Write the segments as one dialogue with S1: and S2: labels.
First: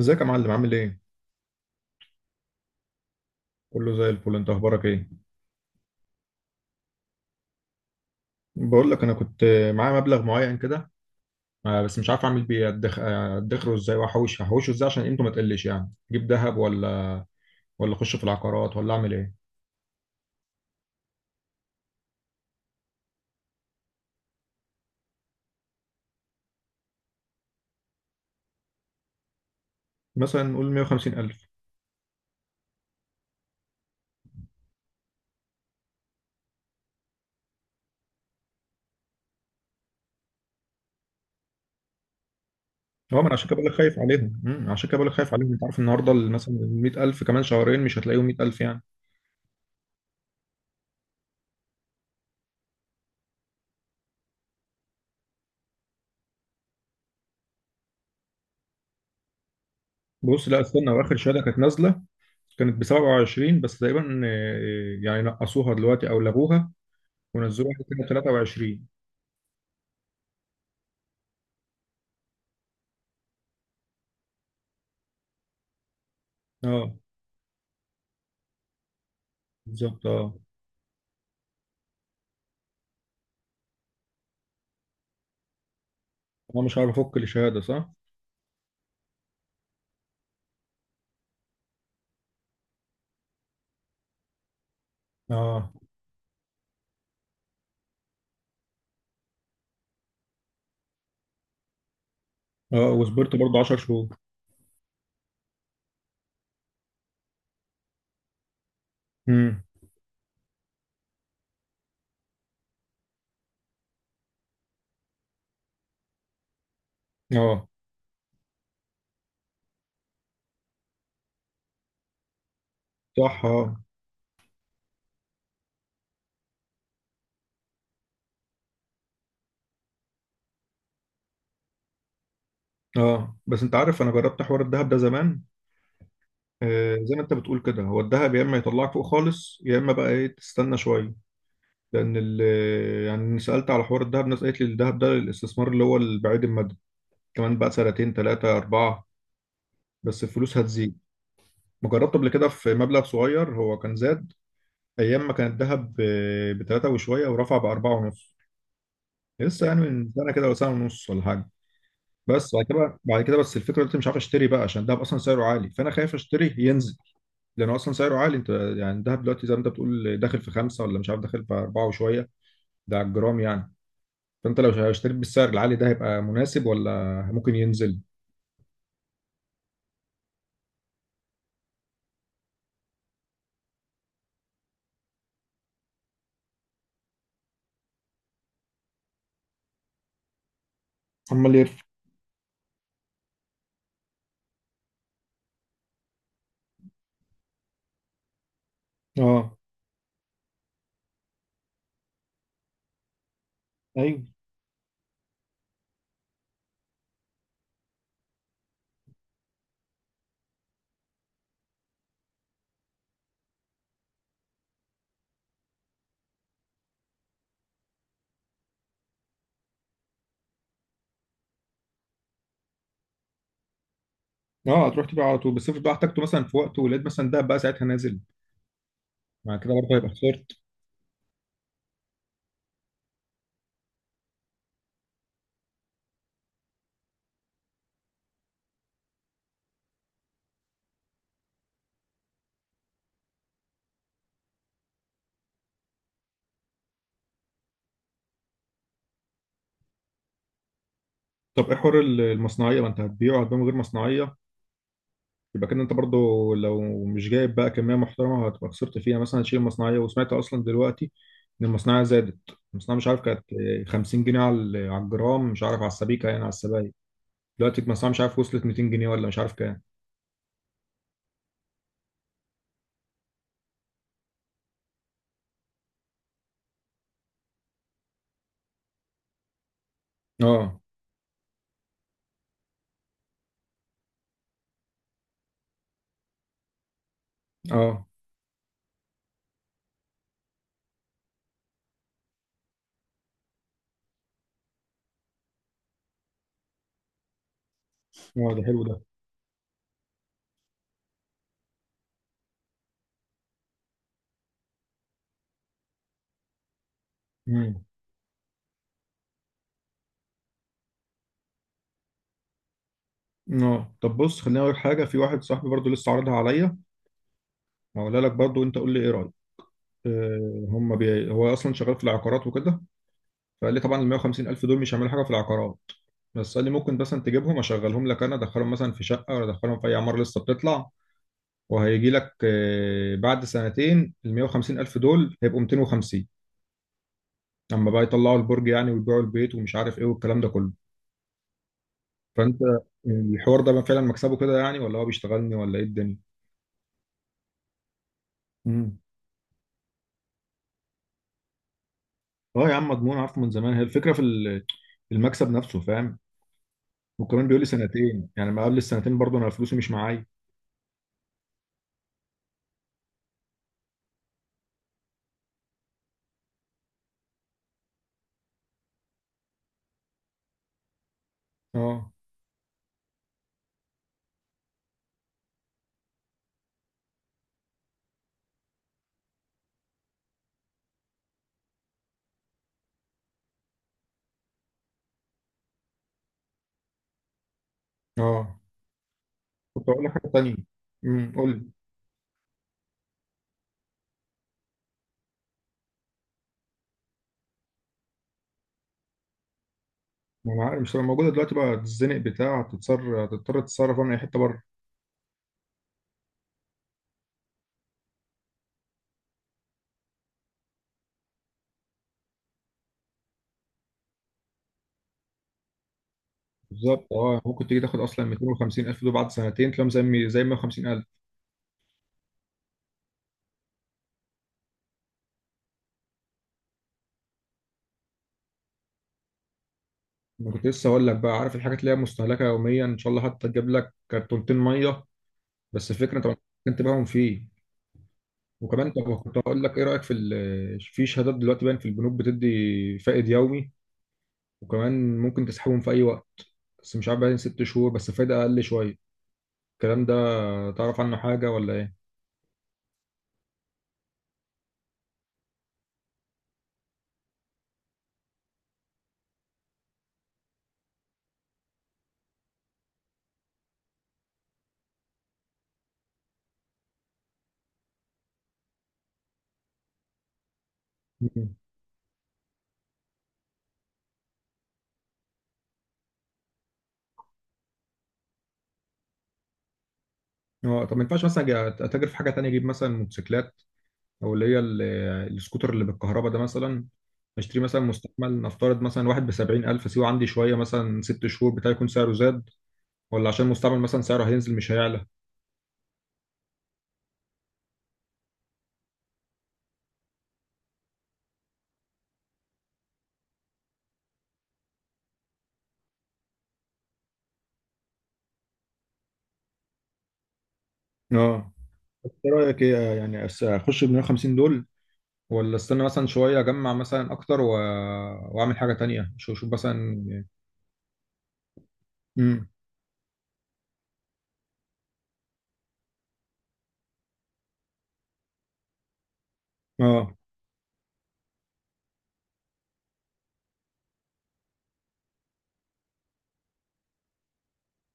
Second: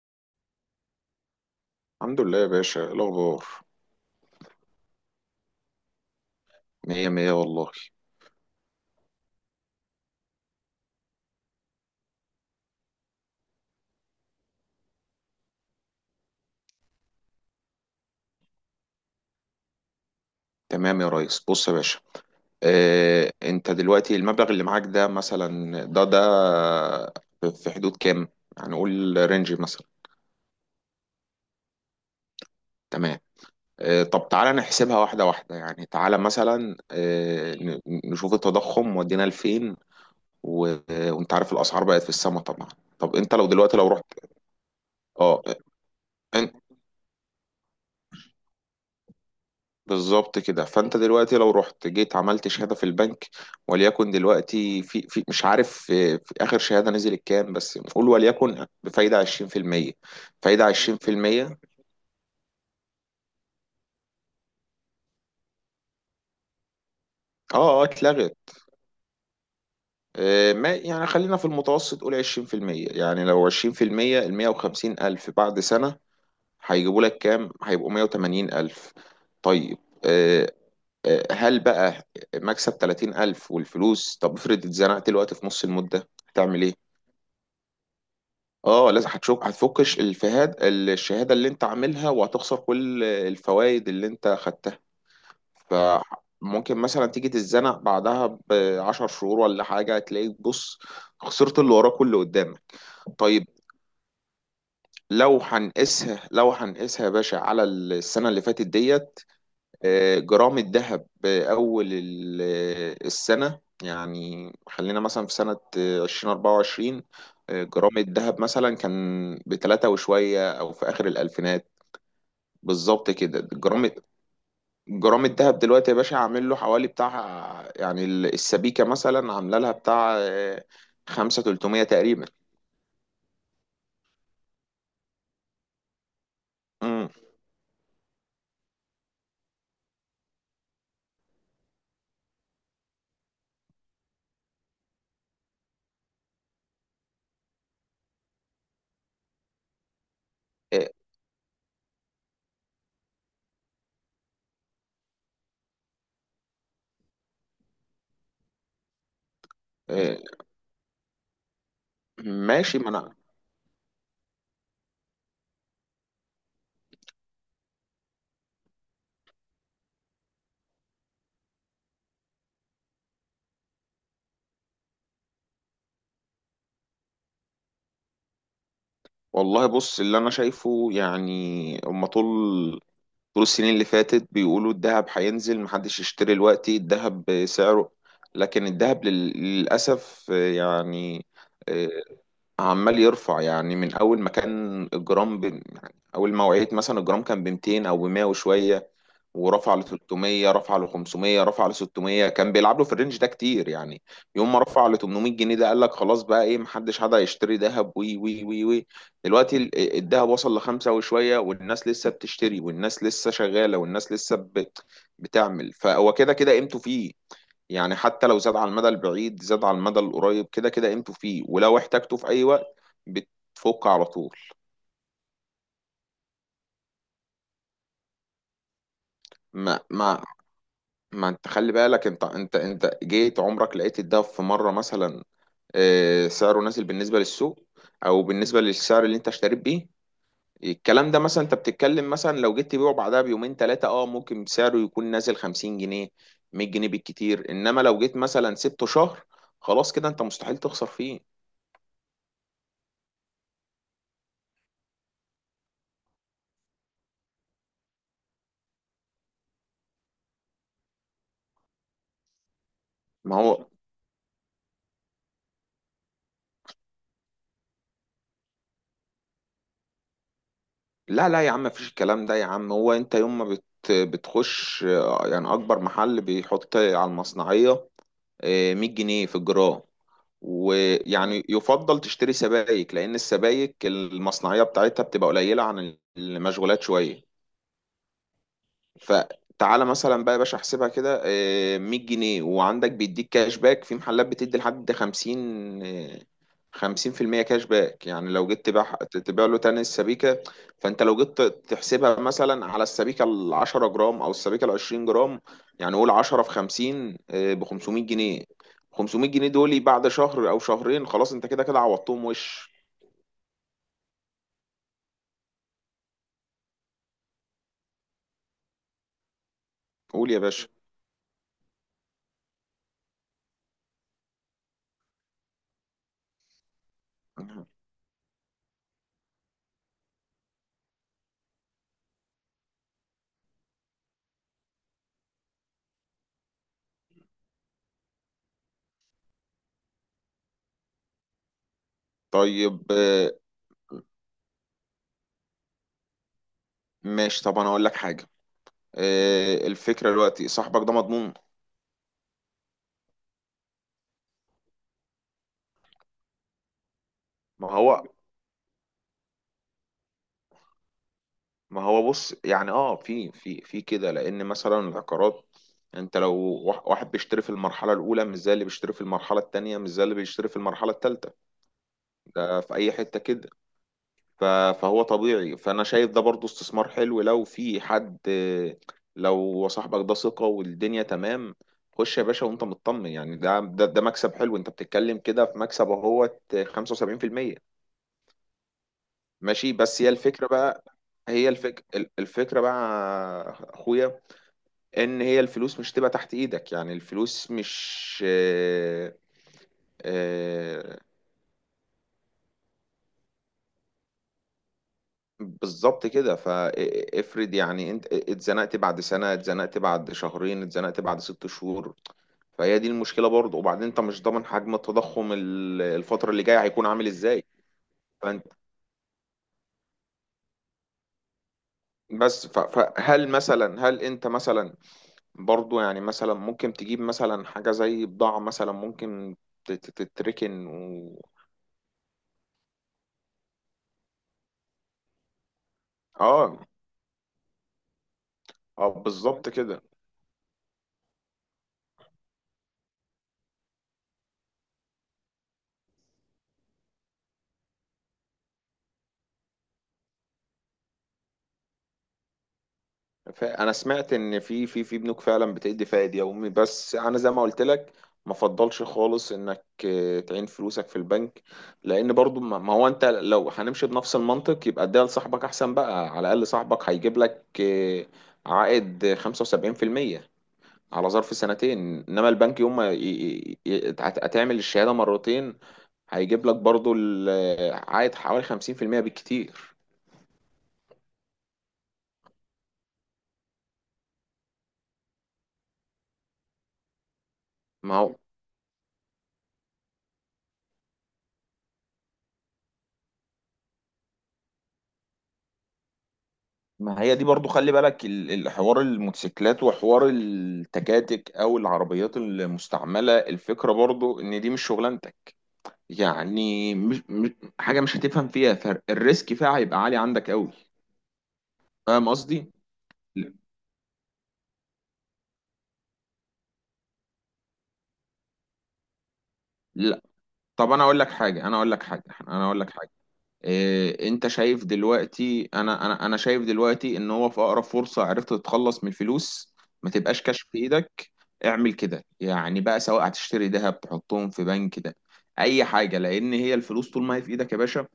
S1: ازيك يا معلم؟ عامل ايه؟
S2: الحمد لله يا باشا، إيه الأخبار؟
S1: كله زي الفل، انت اخبارك ايه؟
S2: مية مية والله.
S1: بقول لك انا كنت معايا مبلغ معين كده، بس مش عارف اعمل بيه. ادخره ازاي واحوش هحوشه ازاي عشان قيمته ما تقلش؟ يعني اجيب ذهب ولا اخش في العقارات ولا اعمل ايه؟
S2: تمام يا ريس، بص يا باشا. اه انت دلوقتي المبلغ اللي معاك ده مثلا ده في حدود كام؟ يعني قول رينج مثلا.
S1: مثلا نقول 150,000.
S2: تمام. اه طب تعالى نحسبها واحدة واحدة، يعني تعالى مثلا، نشوف التضخم ودينا لفين. وانت عارف الأسعار بقت في السما طبعا.
S1: اه،
S2: طب
S1: ما انا
S2: انت
S1: عشان
S2: لو
S1: كده بقول لك
S2: دلوقتي لو
S1: خايف
S2: رحت.
S1: عليهم. عشان كده بقول لك خايف
S2: اه
S1: عليهم. انت عارف النهارده مثلا ال 100,000 كمان شهرين مش هتلاقيهم 100,000 يعني.
S2: بالظبط كده، فانت دلوقتي لو رحت جيت عملت شهاده في البنك. وليكن دلوقتي في مش عارف في اخر شهاده نزلت كام، بس نقول وليكن بفايده 20%.
S1: بص، لا
S2: فايده
S1: استنى. واخر شهاده كانت
S2: 20%.
S1: نازله كانت ب 27 بس تقريبا. يعني نقصوها دلوقتي او لغوها
S2: اه
S1: ونزلوها
S2: اه
S1: كده
S2: اتلغت.
S1: 23.
S2: ما يعني خلينا في المتوسط قول 20%. يعني لو 20%، ال 150 ألف بعد سنة
S1: اه،
S2: هيجيبوا لك كام؟ هيبقوا 180 ألف. طيب.
S1: بالظبط. اه،
S2: آه، هل بقى مكسب 30 ألف والفلوس؟ طب افرض اتزنقت الوقت في نص المدة هتعمل
S1: انا
S2: إيه؟
S1: مش عارف افك الشهاده صح.
S2: اه لازم هتشوف هتفك الفهاد الشهاده اللي انت عاملها، وهتخسر كل الفوائد اللي انت خدتها.
S1: اه.
S2: فممكن مثلا تيجي تتزنق بعدها ب 10 شهور ولا حاجه، هتلاقيك بص، خسرت اللي وراك واللي قدامك.
S1: اه، وصبرت
S2: طيب.
S1: برضه 10 شهور.
S2: لو هنقيسها يا باشا على السنه اللي فاتت ديت.
S1: امم.
S2: جرام الذهب بأول السنة، يعني خلينا مثلا في سنة 2024.
S1: اه،
S2: جرام الذهب مثلا كان بتلاتة وشوية، أو في آخر الألفينات بالظبط
S1: صح.
S2: كده،
S1: اه.
S2: جرام. جرام الذهب دلوقتي يا باشا عامل له حوالي بتاع، يعني السبيكة مثلا عاملة لها بتاع خمسة تلتمية تقريبا.
S1: اه، بس انت عارف انا جربت حوار الذهب ده زمان. آه،
S2: مم.
S1: زي ما انت بتقول كده، هو الذهب يا اما يطلعك فوق خالص، يا اما بقى ايه، تستنى شويه. لان يعني سالت على حوار الذهب، ناس قالت لي الذهب ده الاستثمار اللي هو البعيد المدى. كمان بقى سنتين، ثلاثه، اربعه، بس الفلوس
S2: آه،
S1: هتزيد. ما جربت قبل كده في مبلغ صغير، هو كان زاد ايام ما كان الذهب ب 3 وشويه، ورفع ب 4.5. لسه يعني من
S2: آه،
S1: سنه كده ولا سنه ونص ولا حاجه. بس بعد كده
S2: ماشي ما أنا.
S1: بعد كده، بس الفكره دلوقتي مش عارف اشتري بقى، عشان الدهب اصلا سعره عالي، فانا خايف اشتري ينزل. لانه اصلا سعره عالي. انت يعني الدهب دلوقتي زي ما انت بتقول داخل في خمسه، ولا مش عارف داخل في اربعه وشويه. ده على الجرام يعني. فانت لو اشتريت بالسعر العالي ده، هيبقى مناسب ولا ممكن ينزل؟
S2: والله بص، اللي أنا شايفه يعني، هما طول السنين اللي فاتت بيقولوا الذهب هينزل، محدش يشتري دلوقتي الذهب سعره. لكن الذهب للأسف يعني
S1: عمال يرفع.
S2: آه، عمال يرفع. يعني من أول ما كان الجرام ب... يعني أول ما وعيت مثلا الجرام كان ب 200، أو ب 100 وشوية.
S1: اه.
S2: ورفع ل 300، رفع ل 500، رفع ل 600، كان بيلعب له في الرينج ده كتير يعني.
S1: ايوه.
S2: يوم ما رفع ل 800 جنيه، ده قال لك خلاص بقى ايه، محدش هيشتري ذهب، وي وي وي وي. دلوقتي الذهب وصل لخمسة وشوية، والناس لسه بتشتري، والناس لسه شغالة، والناس لسه بتعمل. فهو كده كده قيمته فيه. يعني حتى لو زاد على المدى البعيد، زاد على المدى القريب، كده كده قيمته فيه. ولو احتاجته في اي وقت بتفك على طول.
S1: اه، هتروح تبيع على طول. بس افرض بقى احتجته مثلا في وقته ولقيت مثلا ده بقى ساعتها نازل، مع كده
S2: ما
S1: برضه هيبقى
S2: ما
S1: خسرت.
S2: ما انت خلي بالك. انت جيت عمرك لقيت الدهب في مره مثلا سعره نازل بالنسبه للسوق، او بالنسبه للسعر اللي انت اشتريت بيه؟ الكلام ده مثلا انت بتتكلم، مثلا لو جيت تبيعه بعدها بيومين ثلاثه اه ممكن سعره يكون نازل 50 جنيه، 100 جنيه بالكتير. انما لو جيت مثلا سبته شهر خلاص كده، انت مستحيل تخسر فيه.
S1: طب ايه حوار المصنعيه؟ ما انت هتبيعه، هتبيعه من غير مصنعيه. يبقى كده انت برضو لو مش جايب بقى كميه محترمه، هتبقى خسرت فيها مثلا، هتشيل المصنعيه. وسمعت اصلا دلوقتي ان المصنعيه زادت. المصنعيه مش عارف
S2: ما
S1: كانت
S2: هو،
S1: 50 جنيه على على الجرام، مش عارف على السبيكه يعني، على السبايك. دلوقتي المصنعيه مش عارف وصلت 200 جنيه ولا مش عارف كام.
S2: لا لا يا عم، مفيش الكلام ده يا عم. هو انت يوم ما بتخش يعني، اكبر محل بيحط على المصنعيه 100 جنيه في الجرام.
S1: اه.
S2: ويعني يفضل تشتري سبائك، لأن السبائك المصنعية بتاعتها بتبقى قليلة عن المشغولات شوية.
S1: اه.
S2: فتعالى مثلا بقى يا باشا احسبها كده، 100 جنيه، وعندك بيديك كاش باك في محلات بتدي لحد 50، 50% كاش باك. يعني لو
S1: اه، ده
S2: جيت
S1: حلو
S2: تبيع،
S1: ده.
S2: تبيع له تاني السبيكة. فانت لو جيت تحسبها مثلا على السبيكة ال 10 جرام او السبيكة ال 20 جرام، يعني قول 10 في 50 ب
S1: مم.
S2: 500 جنيه. 500 جنيه دول بعد شهر او شهرين خلاص، انت كده كده عوضتهم وش.
S1: اه، طب بص خليني اقول لك حاجه. في واحد صاحبي برضو لسه عارضها عليا، هقولها لك برضو وانت قول لي ايه رايك.
S2: قول يا باشا.
S1: هو اصلا شغال في العقارات وكده. فقال لي طبعا ال 150 الف دول مش هيعملوا حاجه في العقارات، بس قال لي ممكن مثلا تجيبهم اشغلهم لك، انا ادخلهم مثلا في شقه ولا ادخلهم في اي عماره لسه بتطلع، وهيجي لك بعد سنتين ال 150 الف دول هيبقوا 250، اما بقى يطلعوا البرج يعني ويبيعوا البيت ومش عارف ايه والكلام ده كله. فانت
S2: طيب
S1: الحوار ده فعلا مكسبه كده يعني، ولا هو بيشتغلني ولا ايه الدنيا؟
S2: ماشي، طب انا اقول لك حاجة.
S1: امم.
S2: الفكرة دلوقتي، صاحبك ده مضمون؟
S1: اه يا عم، مضمون، عارفه من زمان. هي الفكره في المكسب نفسه، فاهم؟ وكمان بيقول لي
S2: ما هو
S1: سنتين، يعني ما قبل السنتين برضه انا فلوسي مش معايا.
S2: ما هو بص، يعني اه في كده، لان مثلا العقارات، انت لو واحد بيشتري في المرحلة الأولى مش زي اللي بيشتري في المرحلة التانية، مش زي اللي بيشتري في المرحلة التالتة.
S1: اه.
S2: ده في أي حتة كده. ف- فهو طبيعي. فأنا شايف ده برضو استثمار حلو، لو في حد لو صاحبك ده ثقة والدنيا تمام. خش يا باشا وانت مطمن، يعني ده مكسب حلو، انت بتتكلم كده في مكسب اهوت 75%.
S1: اه،
S2: ماشي،
S1: كنت
S2: بس
S1: اقول
S2: هي
S1: لك حاجه
S2: الفكرة
S1: تانية.
S2: بقى.
S1: امم، قول لي.
S2: الفكرة بقى يا أخويا، إن هي الفلوس مش تبقى تحت إيدك. يعني الفلوس مش
S1: ما انا عارف مش
S2: آه،
S1: هتبقى موجوده دلوقتي، بقى تتزنق بتاع، هتتصر، هتضطر تتصرف من اي حته بره.
S2: بالظبط كده. فافرض يعني أنت اتزنقت بعد سنة، اتزنقت بعد شهرين، اتزنقت بعد 6 شهور. فهي دي المشكلة برضه، وبعدين أنت مش ضامن حجم التضخم الفترة اللي جاية هيكون عامل
S1: بالظبط. اه،
S2: إزاي.
S1: ممكن تيجي تاخد اصلا
S2: فأنت
S1: 250 الف دول بعد سنتين تلاقيهم زي 150 الف.
S2: بس فهل مثلا، هل أنت مثلا برضو، يعني مثلا ممكن تجيب مثلا حاجة زي بضاعة مثلا، ممكن
S1: انا كنت
S2: تتركن
S1: لسه اقول لك
S2: و...
S1: بقى، عارف الحاجات اللي هي مستهلكه يوميا، ان شاء الله حتى تجيب لك كرتونتين ميه. بس الفكره طبعا
S2: اه
S1: ممكن تبيعهم فيه.
S2: اه
S1: وكمان، طب كنت
S2: بالظبط
S1: هقول لك
S2: كده.
S1: ايه رايك في في شهادات دلوقتي باين في البنوك بتدي فائد يومي، وكمان ممكن تسحبهم في اي وقت. بس مش عارف، باين ست شهور بس فايده اقل شويه. الكلام ده تعرف عنه حاجه ولا ايه؟
S2: انا سمعت ان في بنوك فعلا بتدي فائد يومي. بس انا زي ما قلت لك ما فضلش خالص انك تعين فلوسك في البنك. لان برضو، ما ما هو انت لو هنمشي بنفس المنطق يبقى اديها لصاحبك احسن بقى، على الاقل صاحبك هيجيب لك عائد 75% على ظرف
S1: مم.
S2: سنتين. انما البنك يوم ما هتعمل الشهاده مرتين هيجيب لك برضو عائد حوالي 50% بالكتير.
S1: اه، طب ما ينفعش مثلا أجي اتاجر في حاجه تانية؟ اجيب مثلا موتوسيكلات، او اللي هي السكوتر اللي بالكهرباء ده مثلا. اشتري مثلا
S2: ما هو،
S1: مستعمل، نفترض مثلا واحد ب 70,000، سيبه عندي شويه مثلا ست شهور، بتاعي يكون سعره زاد؟ ولا عشان مستعمل مثلا سعره هينزل مش هيعلى؟
S2: ما هي دي برضو. خلي بالك الحوار الموتوسيكلات، وحوار التكاتك او العربيات المستعمله، الفكره برضو ان دي مش شغلانتك. يعني مش حاجه مش هتفهم فيها، فالريسك فيها هيبقى عالي عندك قوي.
S1: اه.
S2: فاهم
S1: ايه
S2: قصدي؟
S1: رايك؟ ايه يعني، اخش ب 150 دول، ولا استنى مثلا شويه اجمع مثلا اكتر واعمل حاجه تانية؟ شوف، شوف
S2: لا.
S1: مثلا.
S2: طب انا
S1: امم.
S2: اقول لك حاجه. انت شايف دلوقتي، انا شايف دلوقتي ان هو في اقرب فرصة عرفت تتخلص من الفلوس، ما
S1: اه.
S2: تبقاش كاش في ايدك. اعمل كده يعني بقى، سواء هتشتري ذهب، تحطهم في بنك، ده اي حاجة. لان هي الفلوس طول ما هي في ايدك يا باشا،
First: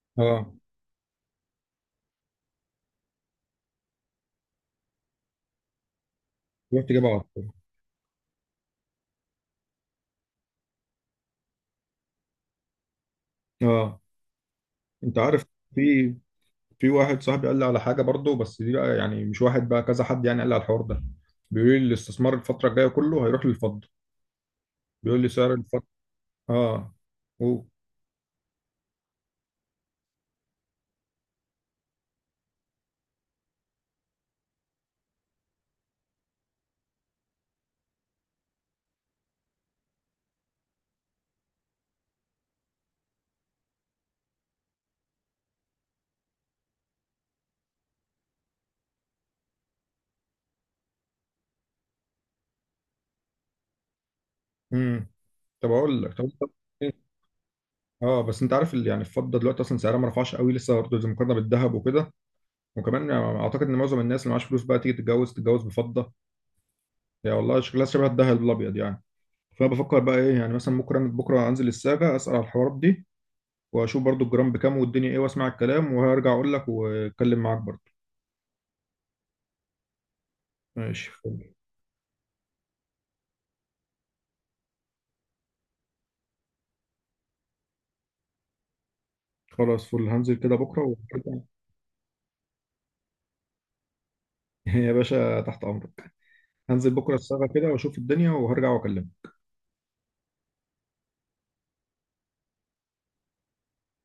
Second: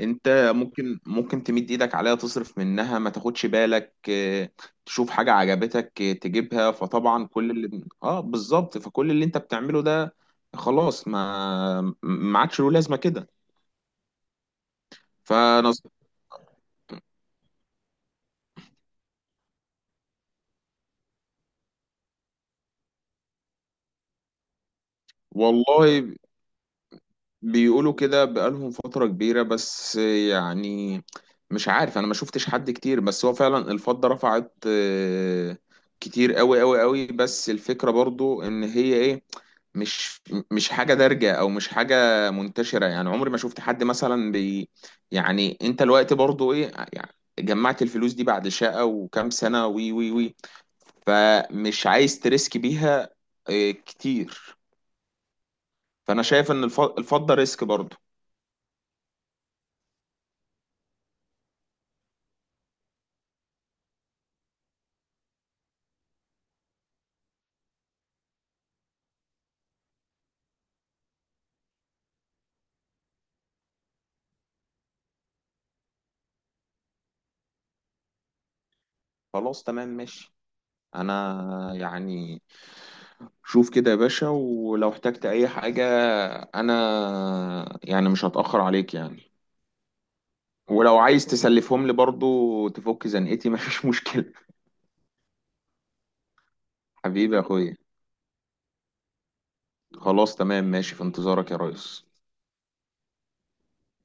S2: انت
S1: اه،
S2: ممكن تمد ايدك عليها تصرف منها، ما تاخدش بالك. تشوف حاجة عجبتك تجيبها.
S1: رحت جايبها على
S2: فطبعا
S1: طول.
S2: كل اللي اه بالظبط، فكل اللي انت بتعمله ده خلاص ما ما عادش له لازمة كده.
S1: اه، انت عارف،
S2: فانا
S1: في واحد صاحبي قال لي على حاجه برضه، بس دي بقى يعني مش واحد، بقى كذا حد يعني قال لي على الحوار ده. بيقول لي الاستثمار الفتره الجايه كله هيروح للفضه. بيقول لي سعر الفضه.
S2: والله،
S1: اه و...
S2: بيقولوا كده بقالهم فترة كبيرة، بس يعني مش عارف، انا ما شفتش حد كتير، بس هو فعلا الفضة رفعت كتير قوي قوي قوي. بس الفكرة برضو ان هي ايه، مش مش حاجة دارجة او مش حاجة منتشرة. يعني عمري ما شفت حد مثلا بي، يعني انت الوقت برضو ايه يعني، جمعت الفلوس دي بعد شقة وكام سنة وي وي وي، فمش عايز تريسك بيها كتير.
S1: امم. طب اقول لك،
S2: فانا شايف ان الفضة ريسك برضو.
S1: اه بس انت عارف اللي يعني، الفضه دلوقتي اصلا سعرها ما رفعش قوي لسه برضه، زي مقارنه بالذهب وكده. وكمان يعني اعتقد ان معظم الناس اللي معاش فلوس بقى تيجي تتجوز بفضه. يا والله شكلها شبه الذهب الابيض يعني. فانا بفكر بقى ايه يعني، مثلا بكره، بكره انزل الساجه اسال على الحوارات دي، واشوف برضو الجرام بكام والدنيا ايه، واسمع الكلام وهرجع اقول لك واتكلم معاك برضو.
S2: خلاص تمام ماشي،
S1: ماشي،
S2: انا
S1: فل.
S2: يعني شوف كده يا باشا، ولو احتجت اي حاجة انا يعني مش هتأخر عليك يعني.
S1: خلاص فل، هنزل كده بكرة
S2: ولو عايز
S1: وهرجع.
S2: تسلفهم لي برضو تفك زنقتي مفيش مشكلة.
S1: يا باشا تحت أمرك. هنزل بكرة
S2: حبيبي يا
S1: الساعة كده
S2: اخويا،
S1: وأشوف الدنيا وهرجع وأكلمك.
S2: خلاص تمام ماشي، في انتظارك يا ريس.